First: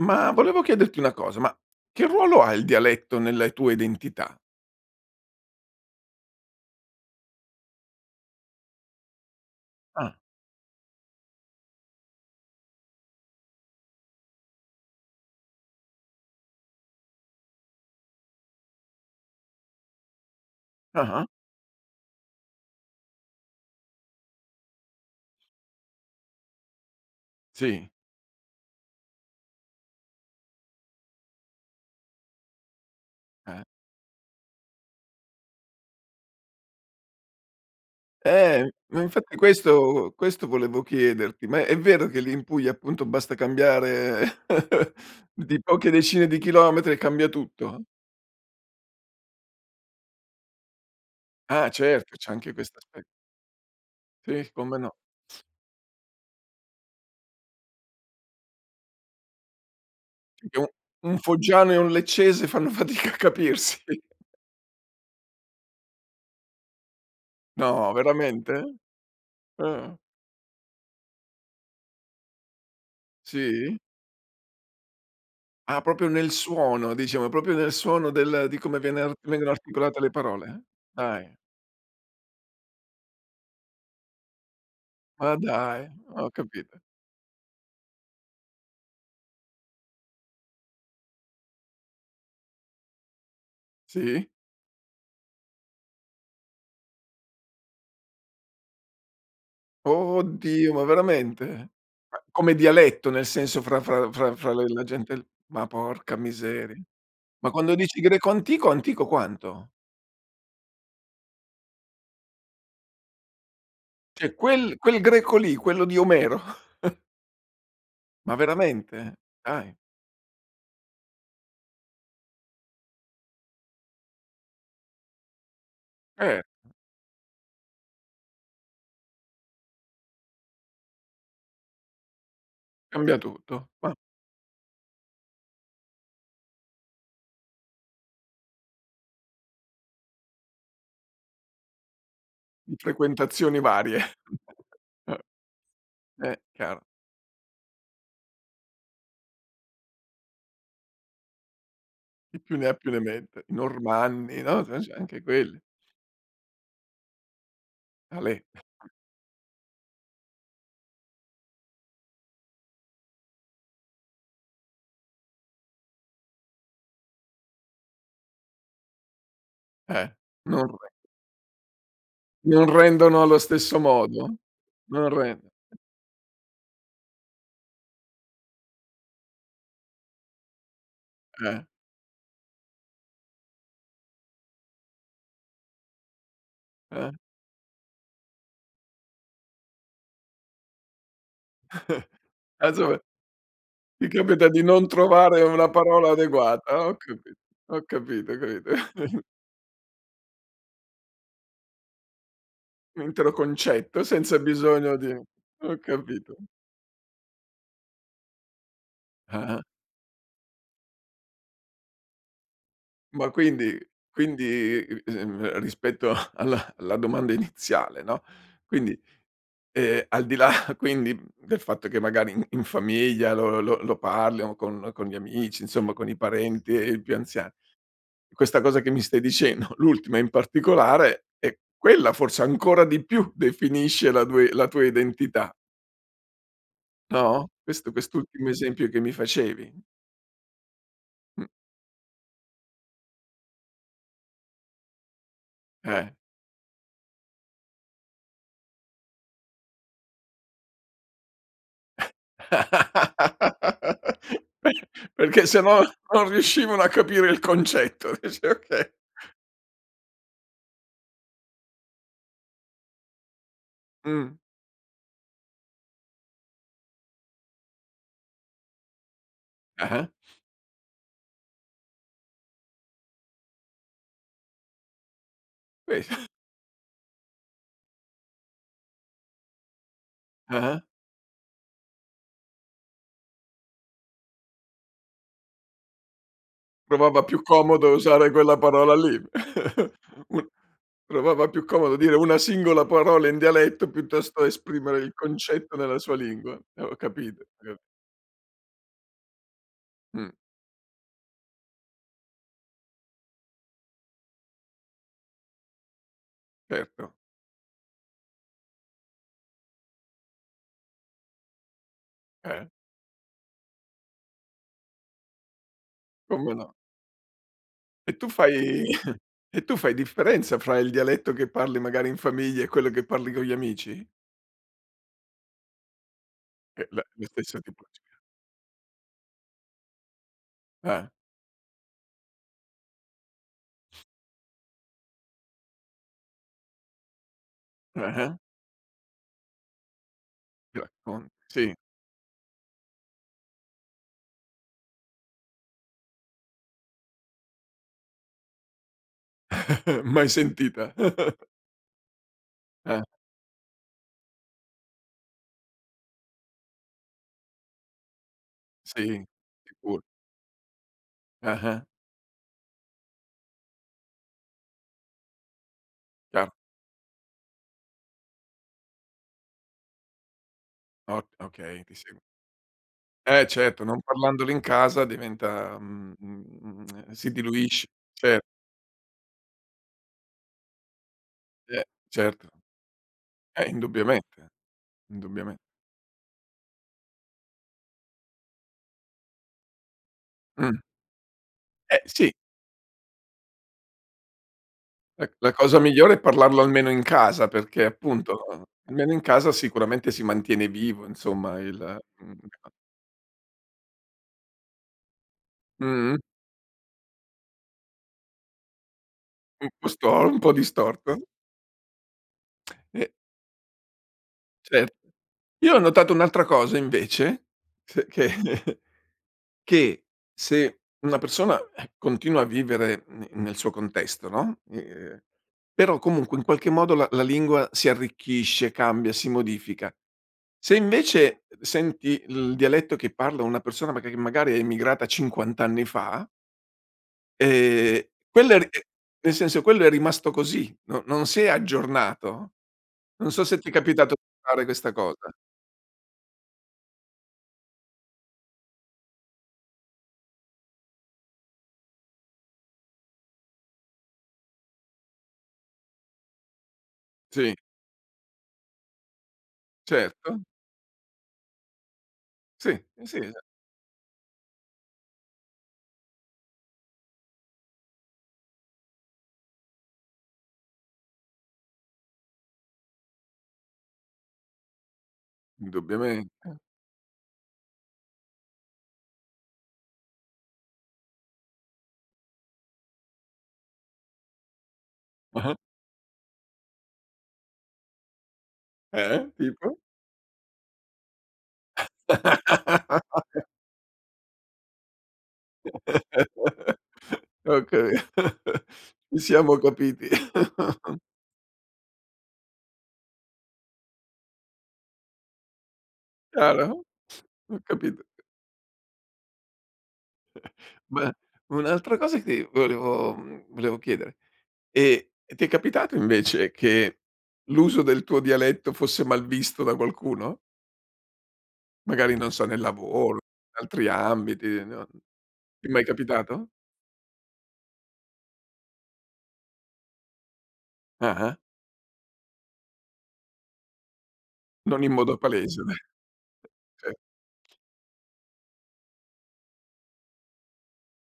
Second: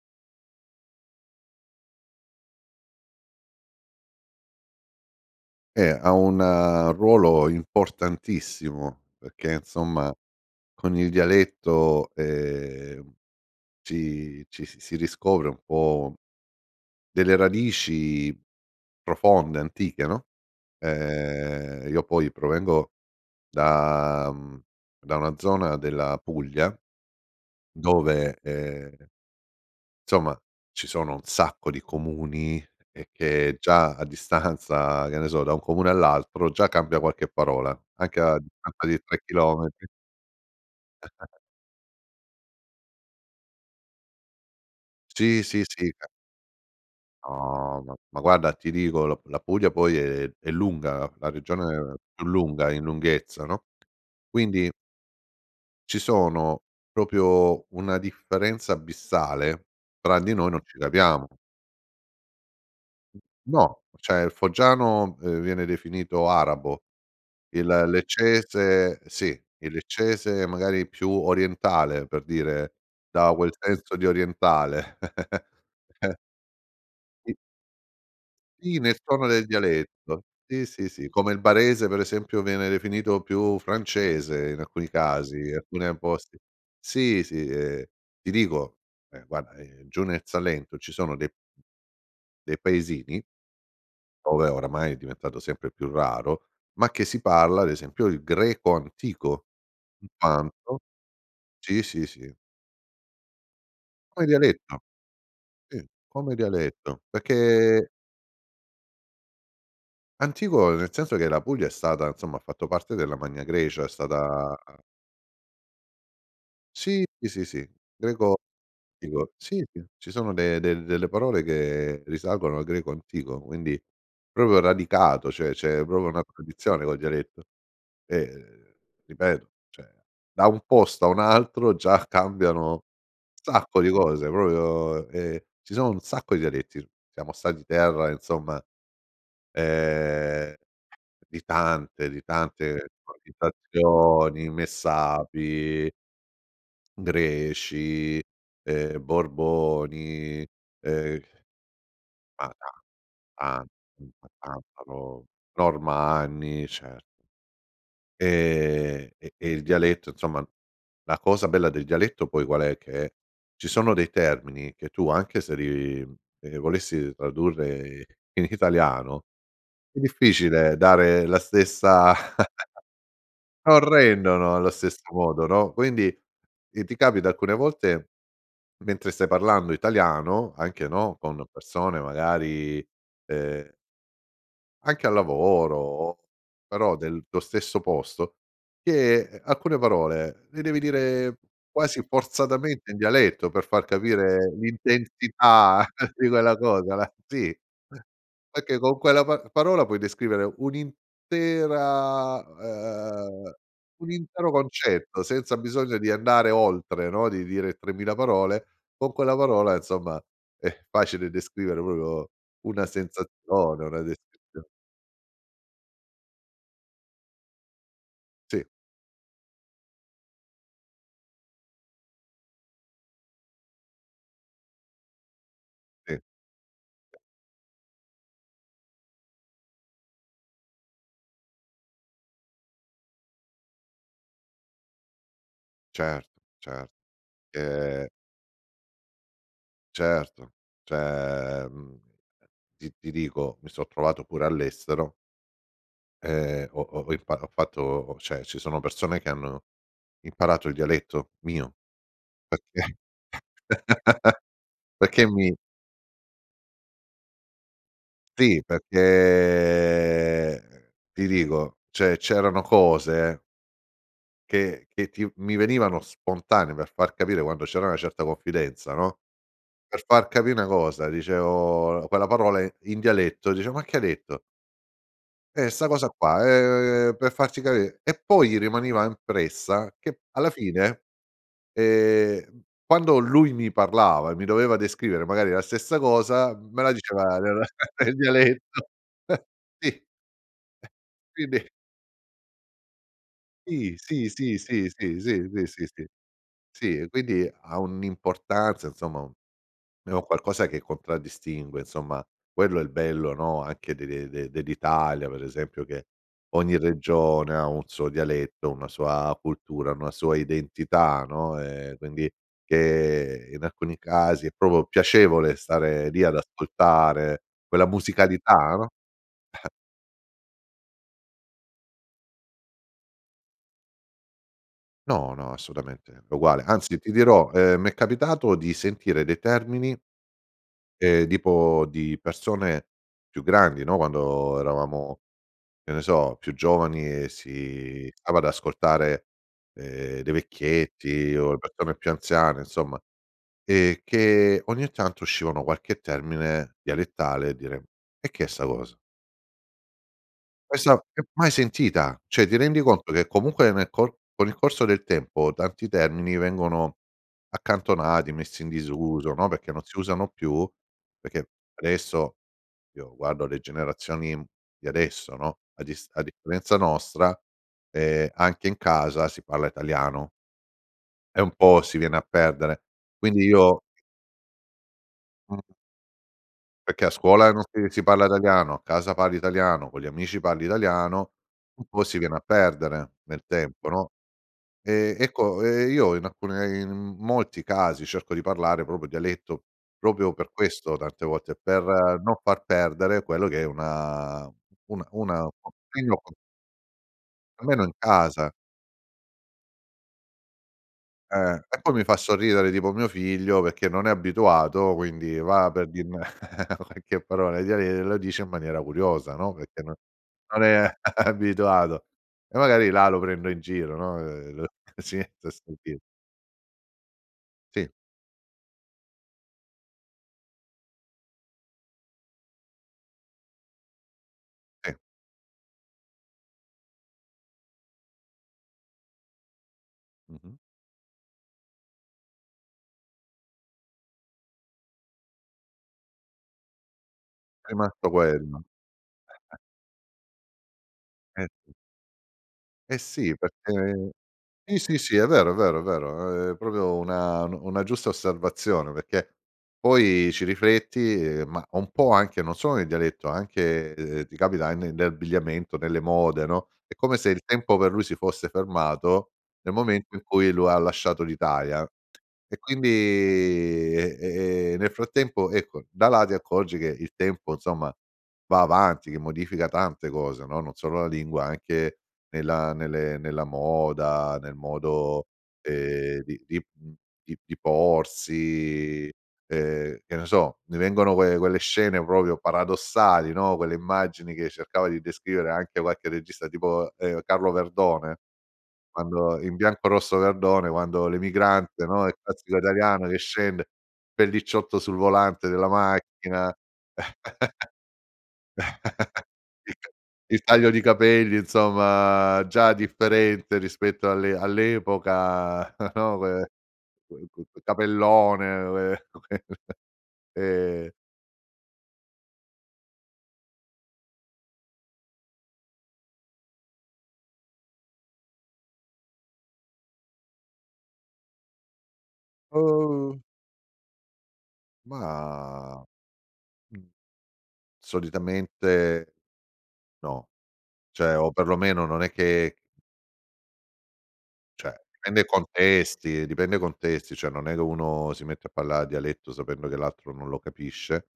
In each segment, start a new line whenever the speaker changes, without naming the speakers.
Ma volevo chiederti una cosa. Ma che ruolo ha il dialetto nelle tua identità?
Eh, ha un ruolo importantissimo perché, insomma,
Ah.
con il dialetto, ehm, ci ci si si riscopre un po' delle radici profonde, antiche, no,
Ah-ah.
ehm io poi provengo da mhmm, da una zona della Puglia
Sì.
dove, ehm insomma, ci sono un sacco di comuni, e che
Eh.
già a distanza che ne so, da un comune all'altro, già cambia qualche parola anche a
Eh,
distanza
ma
di 3
infatti
chilometri.
questo questo volevo chiederti, ma è vero che lì in Puglia, appunto, basta cambiare
Sì,
di
sì,
poche
sì, ca
decine di chilometri e cambia
No
tutto?
ma ma guarda ti dico la p la Puglia poi è è lunga, la
Ah,
regione
certo
più
c'è anche
lunga in
quest'aspe
lunghezza, no,
Sì
quindi
come no.
ci sono proprio una differenza abissale, tra di
In
noi non
più,
ci
un
capiamo.
foggiano e un leccese fanno fatica a
No,
capirsi.
o cioè il foggiano, ehm, viene definito arabo, il
No, veramente?
leccese sì il
Ah.
leccese magari più orientale, per dire, dà quel
Sì?
senso di orientale.
Ah, proprio nel suono, diciamo è
Sì.
proprio nel suono del di come
Sì nel
viene ar
tono del
vengono articolata le
dialetto.
parole?
Sì, sì, sì, come
Dai.
il barese per esempio viene definito più francese in alcuni
Ma
casi, in
dai,
alcune
ho
posti.
capito.
Sì, sì, ehm, ti dico, ehm, guarda, ehm, giù nel Salento ci sono dei dei paesini
Sì.
ove oramai è diventato sempre più raro, ma che si parla ad esempio il greco antico
Oddio
intanto
ma veramente?
sì, sì,
Ma
sì.
come dialetto nel senso fra fra
Come
fra fra le
dialetto,
la gente l ma
sì
porca
come
miseria.
dialetto
Ma quando
perché
dici greco antico, antico quanto?
Antico nel senso che la Puglia è stata insomma, ha fatto parte della Magna Grecia è
Cioè,
stata
quel quel greco lì, quello di Omero?
Sì, sì, sì, sì,
Ma
greco
veramente?
antico. Sì,
Dai.
sì, ci sono de del delle parole che risalgono al greco antico, quindi proprio radicato, cioè c'è proprio una
Eh.
tradizione col dialetto, e ripeto, cioè da un posto a un altro già cambiano
Cambia tutto,
sacco di
ma
cose proprio ehm, ci sono un sacco di dialetti s siamo stati terra insomma, ehm, di tante di
In
tante [unintelligible]
frequentazioni varie
Messapi
Eh, chiaro.
Greci, ehm, Borboni, ehm
Chi
ma
più ne
ta
ha più ne metta
tan [unintelligible] ma
Normanni, no c'è
tanta
c'è
pro
anche quelli.
Normanni cer
Alè.
Ehm, e e il dialetto, insomma la cosa bella del dialetto poi qual è? Che ci sono dei termini che tu anche se li, mhmm, ehm, volessi tradurre in italiano è
Eh, non
difficile
come
dare la stessa
Non rendono allo
non
stesso modo,
rendono allo stesso
non ren
modo, no, quindi, ehm, ti capita alcune volte mentre stai parlando italiano anche, no, con
Eh.
persone, magari, ehm anche al lavoro o però
Eh.
del tuo stesso posto, che, ehm, alcune parole le devi dire quasi forzatamente in
[unintelligible]
dialetto per far
Ti capita
capire
di non trovare una
l'intensità
parola
di quella
adeguata,
cosa
ho
la
capi
sì
ho capito, capito.
perché con quella pa parola puoi descrivere un'intera
Un intero
uhm,
concetto
un
senza
intero
bisogno di
concetto senza
ho
bisogno di
capito.
andare oltre, no, di dire 3000 parole, con quella
Ah-ah.
parola, insomma, è facile descrivere proprio una
Ma quindi
sensazione, una descrizio
quindi [unintelligible] ehm, rispetto a alla alla domanda iniziale, no,
Sì.
quindi, ehm, al di là quindi del fatto che magari in in famiglia lo lo lo parli o con con gli amici, insomma, con i
Sì.
parenti e e i più anzia questa cosa che mi stai dicendo, l'ultima in particolare, e quella forse ancora di più definisce la due la tua identità
Cert cer
No, questo
che
quest'ultimo esempio che mi facevi.
Certo.
Mh.
Cioè, mhmm, ti ti dico, mi so' trovato pure all'estero
Eh.
ehm, ho ho ho impa ho fatto ho cioè ci sono persone che hanno imparato il dialetto mio perché
Pe
perché
perché
mi
se no non riuscivano a capire il concetto dice
Sì,
oka
perché ti dico, cioè c'erano cose
Mh.
che che ti v mi venivano spontanee per far capire quando c'era una certa confidenza, no, per
Ah-ah.
far capi' 'na cosa dicevo l quella parola i in dialetto dice: "Ma che hai detto?" Eh, 'sta
Beh,
cosa
[unintelligible]
qua, ehm, per farci capi e poi gli rimaneva impressa che p alla
Ah-ah.
fine, ehm, quando lui mi parlava e mi doveva descrivere magari la stessa cosa, me la
Provava
diceva
più
nella
comodo
nel
usare quella
dialetto
parola lì.
sì.
Un provava
Quindi
più comodo dire una singola parola in dialetto
Sì, sì,
piuttosto
sì, sì,
esprimere il
sì, sì, sì,
concetto
sì,
nella
sì,
sua lingua, eh, ho
sì.
capito, ho
Quindi ha
capito.
un'importanza, insomma, u è un
Mh.
qualcosa che contraddistingue, insomma, quello è il bello, no, anche de de de dell'Italia, per esempio che ogni
Erto.
regione ha un suo dialetto, una sua cultura, una sua identità, no, ehm, quindi
Eh.
che in alcuni casi è proprio piacevole stare lì ad
Come no.
ascoltare quella
E tu fai
musicalità, no,
e tu fai differenza fra il dialetto che parli magari in famiglia, e quello che parli con gli amici?
No, no, assolutamente è uguale
Che
anzi,
la
ti
la
dirò,
stessa
ehm, mi è
tipologia.
capitato di sentire dei termini
Ah.
ehm, tipo di persone più grandi, no, quando eravamo, che ne so, più giovani e si stava
Ah-ah.
ad ascoltare, ehm, dei
Era con
vecchietti o le
sì.
persone più anziane, insomma, ehm, che ogni tanto uscivano qualche termine dialettale e dire: "E che è 'sta cosa?"
Mai sentita.
Esa che mai sentita, cioè ti rendi
Eh.
conto che comunque nel co con il corso del tempo tanti termini vengono accantonati, messi in
Sì,
disuso, no, perché non si
sicuro.
usano più perché
Ah-ah.
adesso io guardo le generazioni di adesso, no, a dis a
Chiaro.
differenza nostra, ehm, anche in casa si parla italiano.
Ot
E un po'
okay, ti
si viene
seguo.
a perdere, quindi
Eh,
io
certo, non parlandolo in casa
Mh-mh.
diventa, mhmm, mhmm, mhmm,
Perché a
ehm, si
scuola non si
diluisce,
si parla
cer
italiano, a casa parli italiano, con gli amici parli italiano, un
Eh,
po' si viene a
certo.
perdere nel
Eh,
tempo, no,
indubbiamente,
ehm
indubbiamente.
ecco, ehm, io in alcune in molti casi cerco di parlare proprio dialetto, proprio per
Mh.
questo tante volte: per
Eh, sì.
non far perdere quello che è una una
Eh,
una
la cosa migliore è
[unintelligible]
parlarlo almeno in casa,
Almeno
perché
in
appunto
casa.
almeno in casa sicuramente si mantiene vivo, insomma,
Eh, e
il,
poi
ehm,
mi fa
mhmm
sorridere
[unintelligible]
tipo mio figlio, perché non è abituato quindi va per
Mh-mh.
dirmi qualche parola in diale e la dice in maniera curiosa, no,
Un
perché
po'
no
sto un po'
non è
distorto.
abituato; e magari là
E
lo prendo in giro, no, ehm, lo
Cer
[unintelligible]
io ho
sentire.
notato un'altra cosa invece,
Sì.
s che che se una persona, eh, continua a vivere ne nel suo contesto, no, i
I
ehm, però comunque in qualche modo la la lingua si arricchisce, cambia, si modifica
Mh-mh.
se invece, senti il dialetto che parla una persona maga che magari è emigrata 50 anni fa ehm,
Rimasto
quella è
quello.
ri e nel senso, quello è rimasto così, no non si
Eh,
è
sì.
aggiornato,
Eh,
non
sì,
so se ti
perchè
capitato di fare
sì,
questa
sì, sì, è
cosa.
vero, è vero, è vero, è proprio una nu una giusta osservazione, perché poi ci rifletti e ma un po' anche, non sono nel dialetto, anche, ehm, ti capita ne ne abbigliamento, nelle mode, no, è come se il
Sì.
tempo per lui si fosse fermato nel momento in
Certo.
cui lu ha lasciato l'Italia, e
Sì.
quindi
Eh, sì, esa
e e e nel frattempo ecco, da là ti accorgi che il tempo, insomma, va avanti, che modifica tante cose, no, non solo la lingua, anche nella nelle nella moda, nel modo, ehm,
Indubbiamente.
di di mhmm, di di porsi, ehm, che ne so, ne vengono que quelle scene proprio paradossali, no, quelle immagini che cercava di descrivere
Ah-ah.
anche qualche regista tipo, ehm, Carlo Verdone
Eh?
quando in
Tipo?
"Bianco Rosso e Verdone" quando l'emigrante, no, il classico italiano che scende, pellicciotto sul volante della macchina,
Ho capito, ci siamo
il ta
capiti.
il taglio di capelli, insomma, già differente rispetto alle all'epoca, no, que
Chiaro?
quo
Ho capito che
capellone, ue ehm
Ma un'altra cosa che ti volevo mhmm, volevo chiedere: e e ti è capitato invece, che l'uso del tuo dialetto fosse malvisto da qualcuno? Magari, non so, nel lavoro,
Où!
altri ambiti, non ti è
Mah,
mai capitato?
solitamente no, cioè o
Ah-ah.
perlomeno non è che Cioè,
Non in modo
dipende i
palese.
contesti dipende i
Sì.
contesti, cioè non è che uno si mette a parlare dialetto sapendo che l'altro non lo capisce.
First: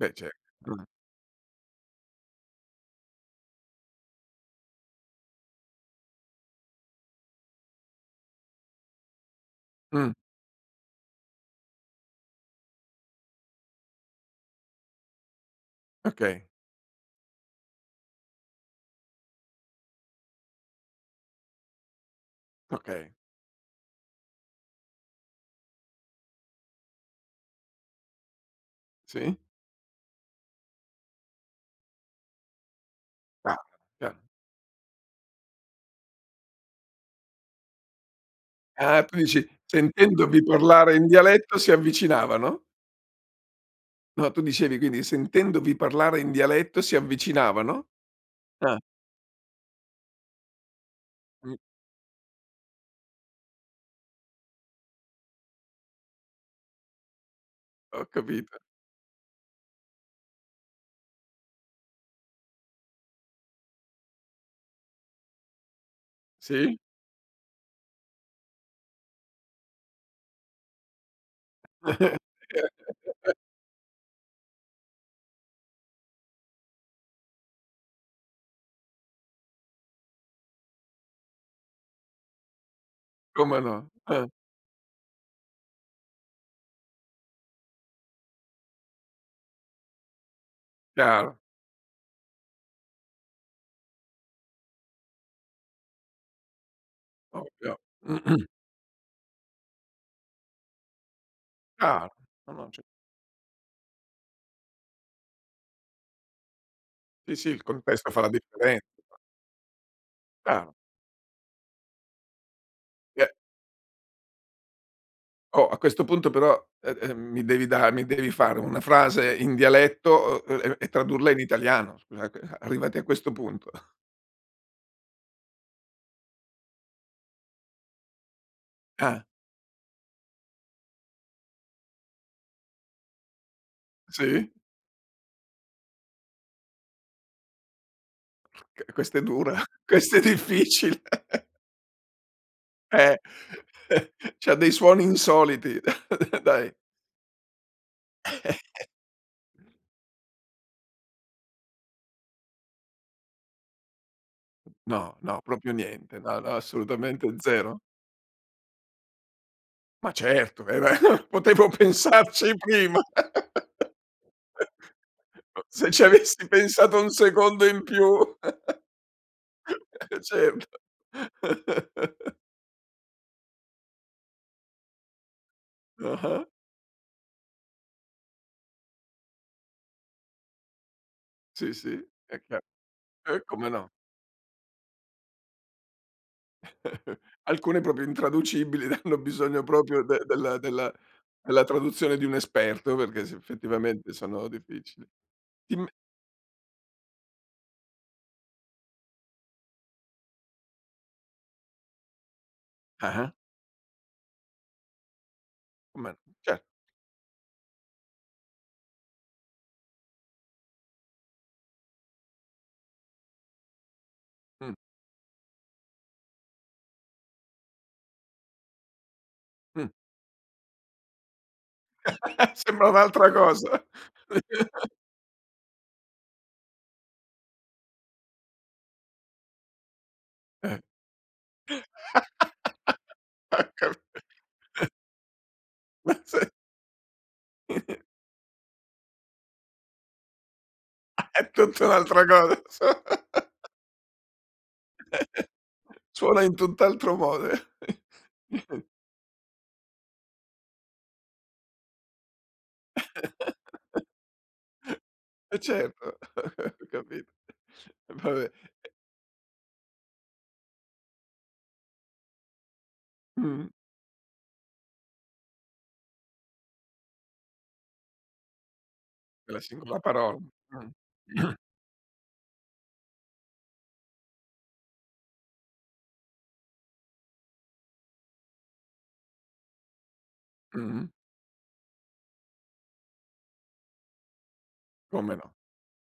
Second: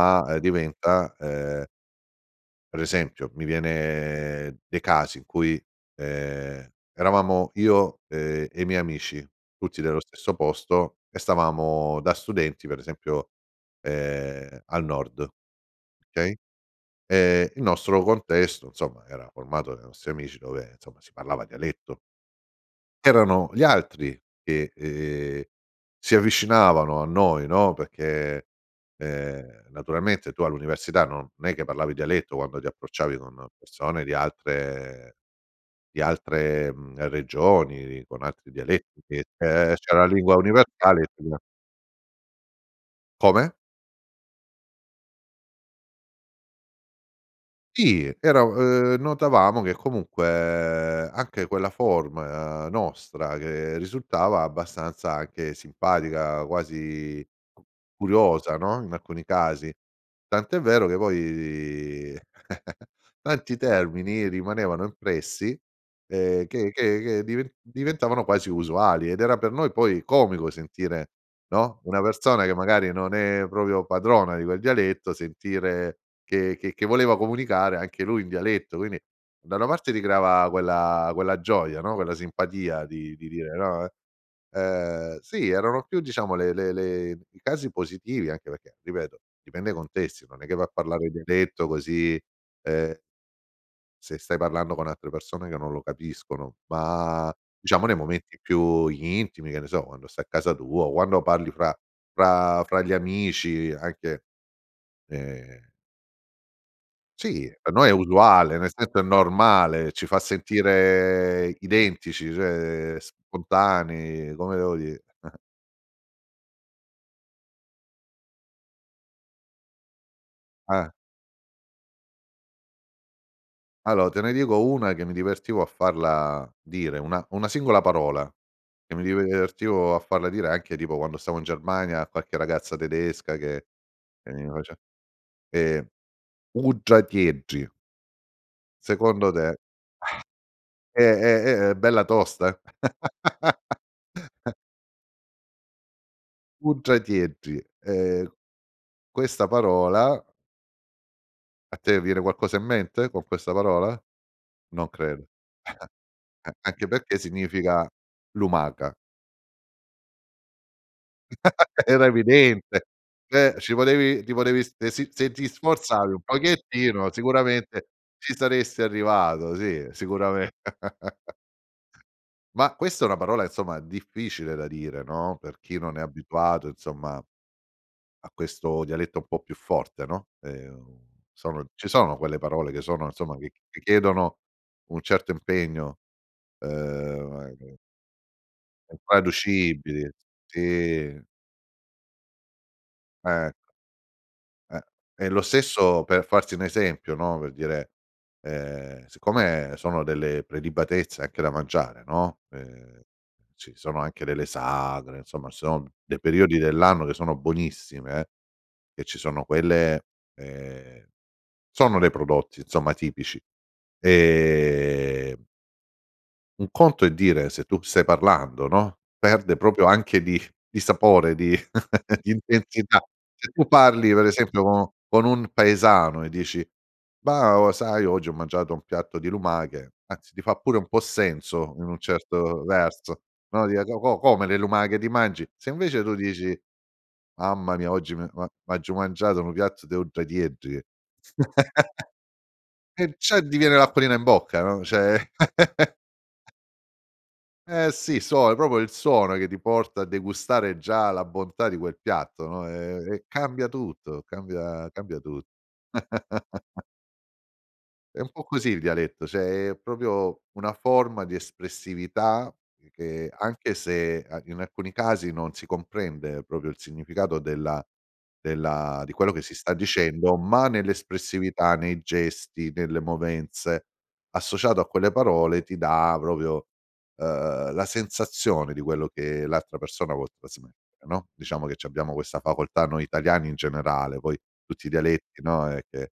Beh, ce
ehm,
[unintelligible]
diventa, ehm Per esempio, mi viene dei casi in cui, ehm, eravamo io, ehm, e i miei amici, tutti dello
Mh.
stesso posto e stavamo da studenti, per esempio, ehm, al nord, okay,
Okay.
ehm, il nostro contesto, insomma, era formato dai nostri amici dove, insomma, si parlava dialetto.
Okay.
Erano gli altri che, ehm, si avvicinavano a noi, no, perché,
Sì?
ehm, naturalmente tu all'università non è che parlavi dialetto quando ti approcciavi con
Parlano,
persone di
chiaro.
altre di altre, mhmm, regioni, con altri dialetti,
Ah, tu
che
dici:
te c'è la lingua
sentendovi parlare
universale e
in
prima
dialetto, si avvicinavano?
Come?
No, tu dicevi, quindi: sentendovi parlare in dialetto si avvicinavano?
Sì, era u
Ah.
ehm, notavamo che comunque anche
Mh.
quella forma nostra che risultava abbastanza anche simpatica, quasi
Ho
curiosa,
capito.
no, in alcuni casi. Tant'è vero che poi di tanti termini rimanevano impressi, ehm, che
Sì.
che che diven diventavano quasi usuali ed era per noi poi comico sentire, no, una persona che magari non è proprio padrona di quel dialetto sentire che che che voleva comunicare anche lui in dialetto. Quindi, da una parte ricreava quella quella gioia, no, quella simpatia di dire
Come
no, eh,
no, eh.
ehm, sì erano più diciamo le le le i casi positivi anche perché, ripeto, dipende i contesti non è che va a parlare
Chiaro.
dialetto così, ehm se stai parlando con altre persone che non lo capiscono, ma
Ovvio.
diciamo nei momenti più intimi, che ne so, quando stai a casa tua o quando parli fra
Chiaro, no,
fra
no
fra
cer
gli amici anche, ehm
Sì, sì,
Sì,
il
per noi è
contesto fa la
usuale, nel
differenza.
senso è
Ti fa
normale, ci fa
Chiaro.
sentire identici, cioè
Vi è
spontanei come devo di
Oh, a questo punto però, e ehm, mi devi da mi devi fare una frase in dialetto, o e e
Eh.
tradurla in italiano, scusa che arrivati a questo punto.
Allo te ne dico una che mi divertivo a farla dire, una una singola parola che mi
Ah.
divertivo a farla dire, anche tipo quando stavo in Germania a qualche ragazza tedesca che che mi
Sì?
face ehm, uddratieddri.
Che questa è
Secondo
dura,
te.
questa è
È
difficile!
è è è bella tosta.
Eh, c'ha dei suoni insoliti, dai.
Uddratieddri ehm, questa parola A te viene qualcosa in mente con questa parola? Non
No,
credo,
no, proprio niente, no,
eh,
no,
anche perché
assolutamente zero.
significa lumaca.
Ma certo, era potevo
Era
pensarci
evidente!
prima!
Eh! Ci volevi rivorevi de si se si se ti
[unintelligible] Se ci
sforzavi un
avessi pensato un
pochettino
secondo in
sicuramente ci
più
saresti arrivato, sì,
eh,
sicurame
certo.
Ma questa è una parola, insomma, difficile da dire, no, per chi non è
Ah-ah.
abituato, insomma a questo dialetto un po' più forte, no, ehm, u sono
Sì,
ci
sì,
sono quelle
è chiaro.
parole che sono insomma,
Uh,
che
come
ti
no.
chiedono un certo impegno, ehm, ma che
Alcune proprio intraducibili, hanno bisogno proprio
Intraducibili,
de della della
si.
della traduzione di un esperto perché, sì,
Eh.
effettivamente sono
Eh,
difficili.
e lo
Ti me
stesso per farti un esempio, no, per dire, ehm, siccome sono delle prelibatezze anche da mangiare, no, ehm,
Ah-ah.
ci sono anche delle sagre, insomma, ci sono
Uman
dei periodi
cer
dell'anno che sono buonissime e ci sono quelle ehm, sono dei prodotti insomma tipici.
Mh.
Ehm un conto è dire se tu stai parlando, no, perde proprio
Mh.
anche di di sapore di di
Sembra
intensità.
un'altra
Se tu
cosa!
parli, per esempio co con un paesano e dici: "Bah, o sai oggi ho mangiato un piatto di lumache," anzi ti fa pure
Eh,
un po' senso in un certo verso,
Ho
no, dire:
capi
"Co co come? Le lumache ti mangi?" Se invece
Ma
tu
sei
dici: "Mamma mia, oggi mi è u a m'aggiu mangiato nu piatto de uddratieddri"
È tutta un'altra cosa.
e già di viene l'acquolina in bocca, no, cioè
Suona in tutt'altro mode.
Eh, sì. Suo è proprio il suono che ti porta a degustare già la bontà di quel piatto, no, ehm, e cambia tutto, cambia cambia tu
Eh, certo, ho capito.
È un po'
Vabbè
così il dialetto, cioè è proprio una forma di espressività che
Mh-mh.
anche se an in alcuni casi non si comprende proprio il significato della della di quello che
È
si
la
sta
singola
dicendo,
parola,
ma
mh.
nell'espressività, nei gesti, nelle movenze, associato a quelle parole ti dà proprio uhm, la sensazione di quello che l'altra persona vuol trasmettere,
Mh-mh.
no, diciamo che c'abbiamo questa facoltà noi italiani in generale. Poi tutti i
Come
dialetti,
no.
no, ehm, che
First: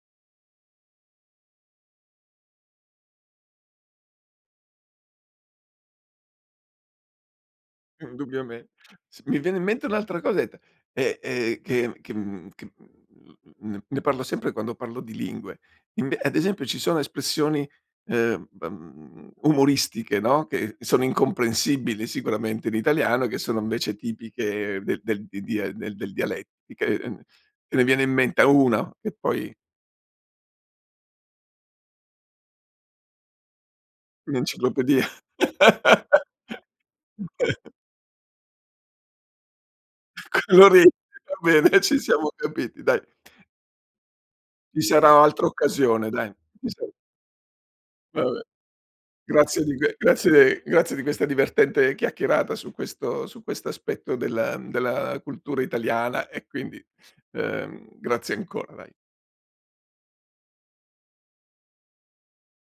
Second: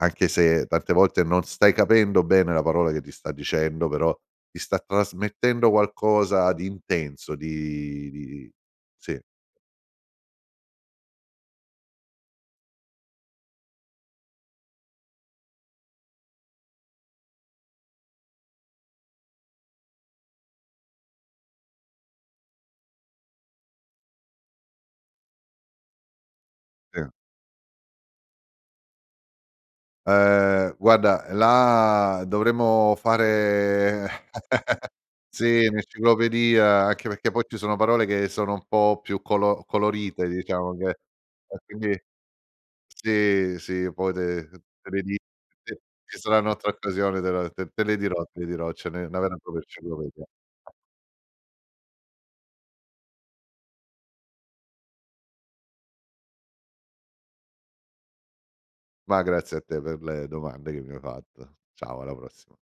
anche se tante volte non stai capendo bene la parola che ti sta dicendo, però ti sta trasmettendo qualcosa di intenso, di di i
Indubbiame
sì.
s mi viene in mente un'altra cosetta e, ehm, che che mhmm, che mhmm, n n ne parlo sempre quando parlo di lingue: ive ad esempio, ci sono espressioni, ehm, dam umoristiche, no, che sono incomprensibili sicuramente in italiano, che sono invece tipiche del del di dia e del del dialettiche,
I
e n te ne viene in menta 1 che poi
Ehm, guarda là dovremmo fare,
Un'enciclopedia.
sì, un' enciclopedia anche perché poi ci sono parole che sono un po' più colo colorite, diciamo, che
Coloriti!
e
Va bene, ci
quindi
siamo capiti dai.
Sì, sì, poi te
Ci
te le di
sarà altra
te
occasione
ce
dai.
sarà un'
Ti
altra
salu
occasione te la te te le
Va,
dirò, te
beh.
le dirò, ce n'è
Grazie di que grazie
[unintelligible]
grazie di questa divertente chiacchierata su questo su questo aspetto del ehm, della cultura Italiana e quindi, ehm, grazie ancora vai.
Ma grazie a te per le domande che mi hai fatto. Ciao, alla prossima.